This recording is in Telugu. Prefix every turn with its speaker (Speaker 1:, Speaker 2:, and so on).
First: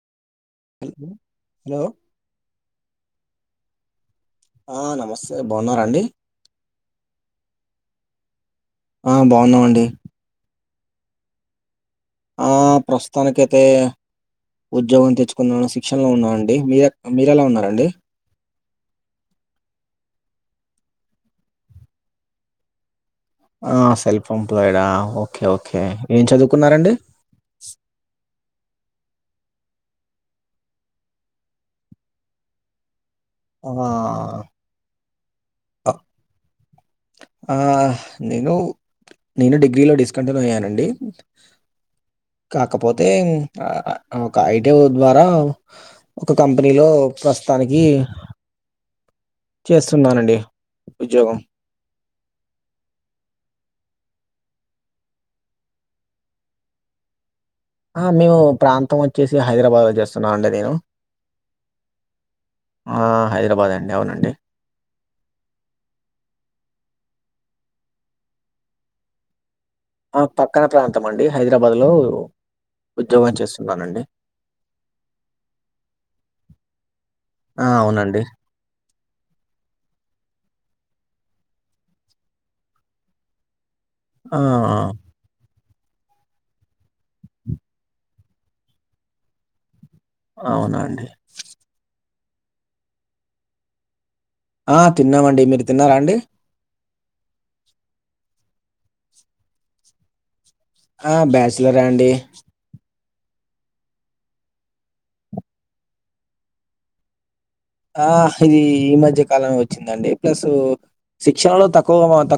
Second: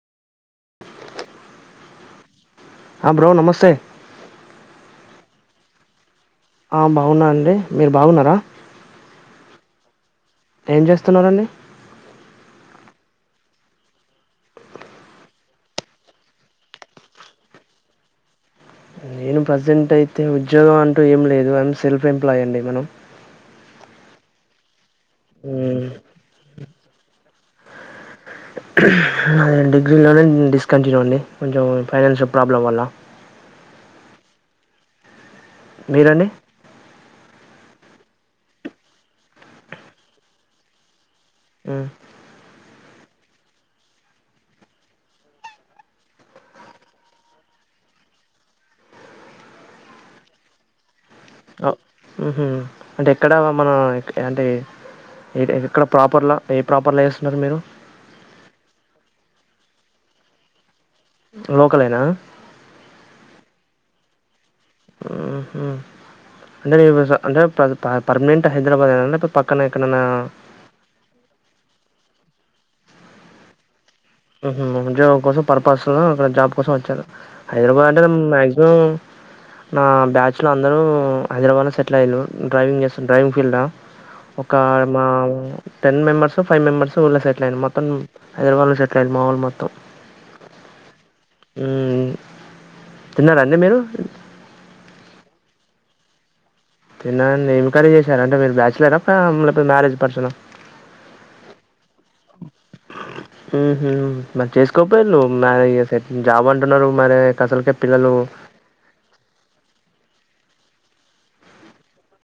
Speaker 1: హలో
Speaker 2: ఆ బ్రో నమస్తే
Speaker 1: ఆ నమస్తే బాగున్నారా అండి
Speaker 2: ఆ బాగున్నా అండి మీరు బాగున్నారా
Speaker 1: ఆ బాగున్నామండి
Speaker 2: ఏం చేస్తున్నారండి
Speaker 1: ఆ ప్రస్తుతానికయితే ఉద్యోగం తెచ్చుకున్న వోళ్ళ శిక్షణ లో ఉన్నా అండి మీర మీరెలా ఉన్నారండి
Speaker 2: నేను ప్రజెంట్ అయితే ఉద్యోగం అంటూ ఏం లేదు ఐమ్ సెల్ఫ్ ఎంప్లాయ అండి మనం
Speaker 1: ఆ సెల్ఫ్ ఎంప్లాయిడా ఓకే
Speaker 2: మ్మ్.
Speaker 1: ఓకే ఏం చదువుకున్నారండి
Speaker 2: నేను డిగ్రీలోనే డిస్క్ కంటిన్యూ అండి కొంచెం ఫైనాన్షియల్ ప్రాబ్లం వల్ల
Speaker 1: ఆహా
Speaker 2: మీరండి
Speaker 1: హా నేను నేను డిగ్రీలో డిస్కాంటిన్యూ అయ్యానండి
Speaker 2: ఉం
Speaker 1: కాకపోతే ఆ ఒక ఐడియా ద్వారా ఒక కంపెనీలో ప్రస్తుతానికి చేస్తున్నాను అండి ఉద్యోగం
Speaker 2: హు హామ్ అంటే ఎక్కడ మన అంటే ఎక్కడ ప్రోపర్లా ఏ ప్రోపర్లా చేస్తున్నారు మీరు
Speaker 1: ఆ మేము ప్రాంతం వచ్చేసి హైదరాబాద్లో చేస్తున్నాం అండి నేను
Speaker 2: లోక లేనా
Speaker 1: ఆ హైదరాబాద్ అండి అవునండి
Speaker 2: ఉహు అంటే నీ వస అంటే పా పర్మనెంట్ హైదరాబాద్ ఏనా లేపోతే పక్కన ఎక్కడన్న
Speaker 1: ఆ! పక్కన ప్రాంతం అండి హైదరాబాద్ లో ఉద్యోగం చేస్తున్నానండి
Speaker 2: హూ హమ్ ఉద్యోగం కోసం పర్పస్ లో అక్కడ జాబ్ కోసం వచ్చారు
Speaker 1: ఆ!
Speaker 2: హైదరాబాద్ అంటే
Speaker 1: అవునండి.
Speaker 2: మాక్సిమం నా బ్యాచ్లో అందరూ హైదరాబాద్లో సెటిల్ అయ్యారు డ్రైవింగ్ చేస్త డ్రైవింగ్ ఫీల్డ్
Speaker 1: ఆ!
Speaker 2: ఒక
Speaker 1: ఆ!
Speaker 2: మా ఉ టెన్ మెంబెర్స్ ఫైవ్ మెంబెర్స్ ఊర్లో సెటిల్ అయినం మొత్తం హైదరాబాదులో సెటిల్ అయినారూ మా వొళ్ళు మొత్తం
Speaker 1: అవునా అండి
Speaker 2: ఉమ్ తిన్నారా అండి మీరు
Speaker 1: ఆ తిన్నామండి మీరు తిన్నారా అండి
Speaker 2: తిన్నా అండి ఏం కర్రీ చేశారు అంటే మీరు బ్యాచ్లరా ఫ్యామ్ లేక్పోతే మ్యారేజ్ పర్సన్ ఆ
Speaker 1: ఆ బ్యాచ్లరే అండి
Speaker 2: మ్ హు మరి చేస్కో పోయిన్లు మ్యారీజేసెస్ జాబ్ అంటున్నారు మరే కథల్కే
Speaker 1: ఆహ్ ఇది ఈ మధ్య కాలమే ఒచ్చిందండి ప్లసు శిక్షణలో తక్కువక్ తక్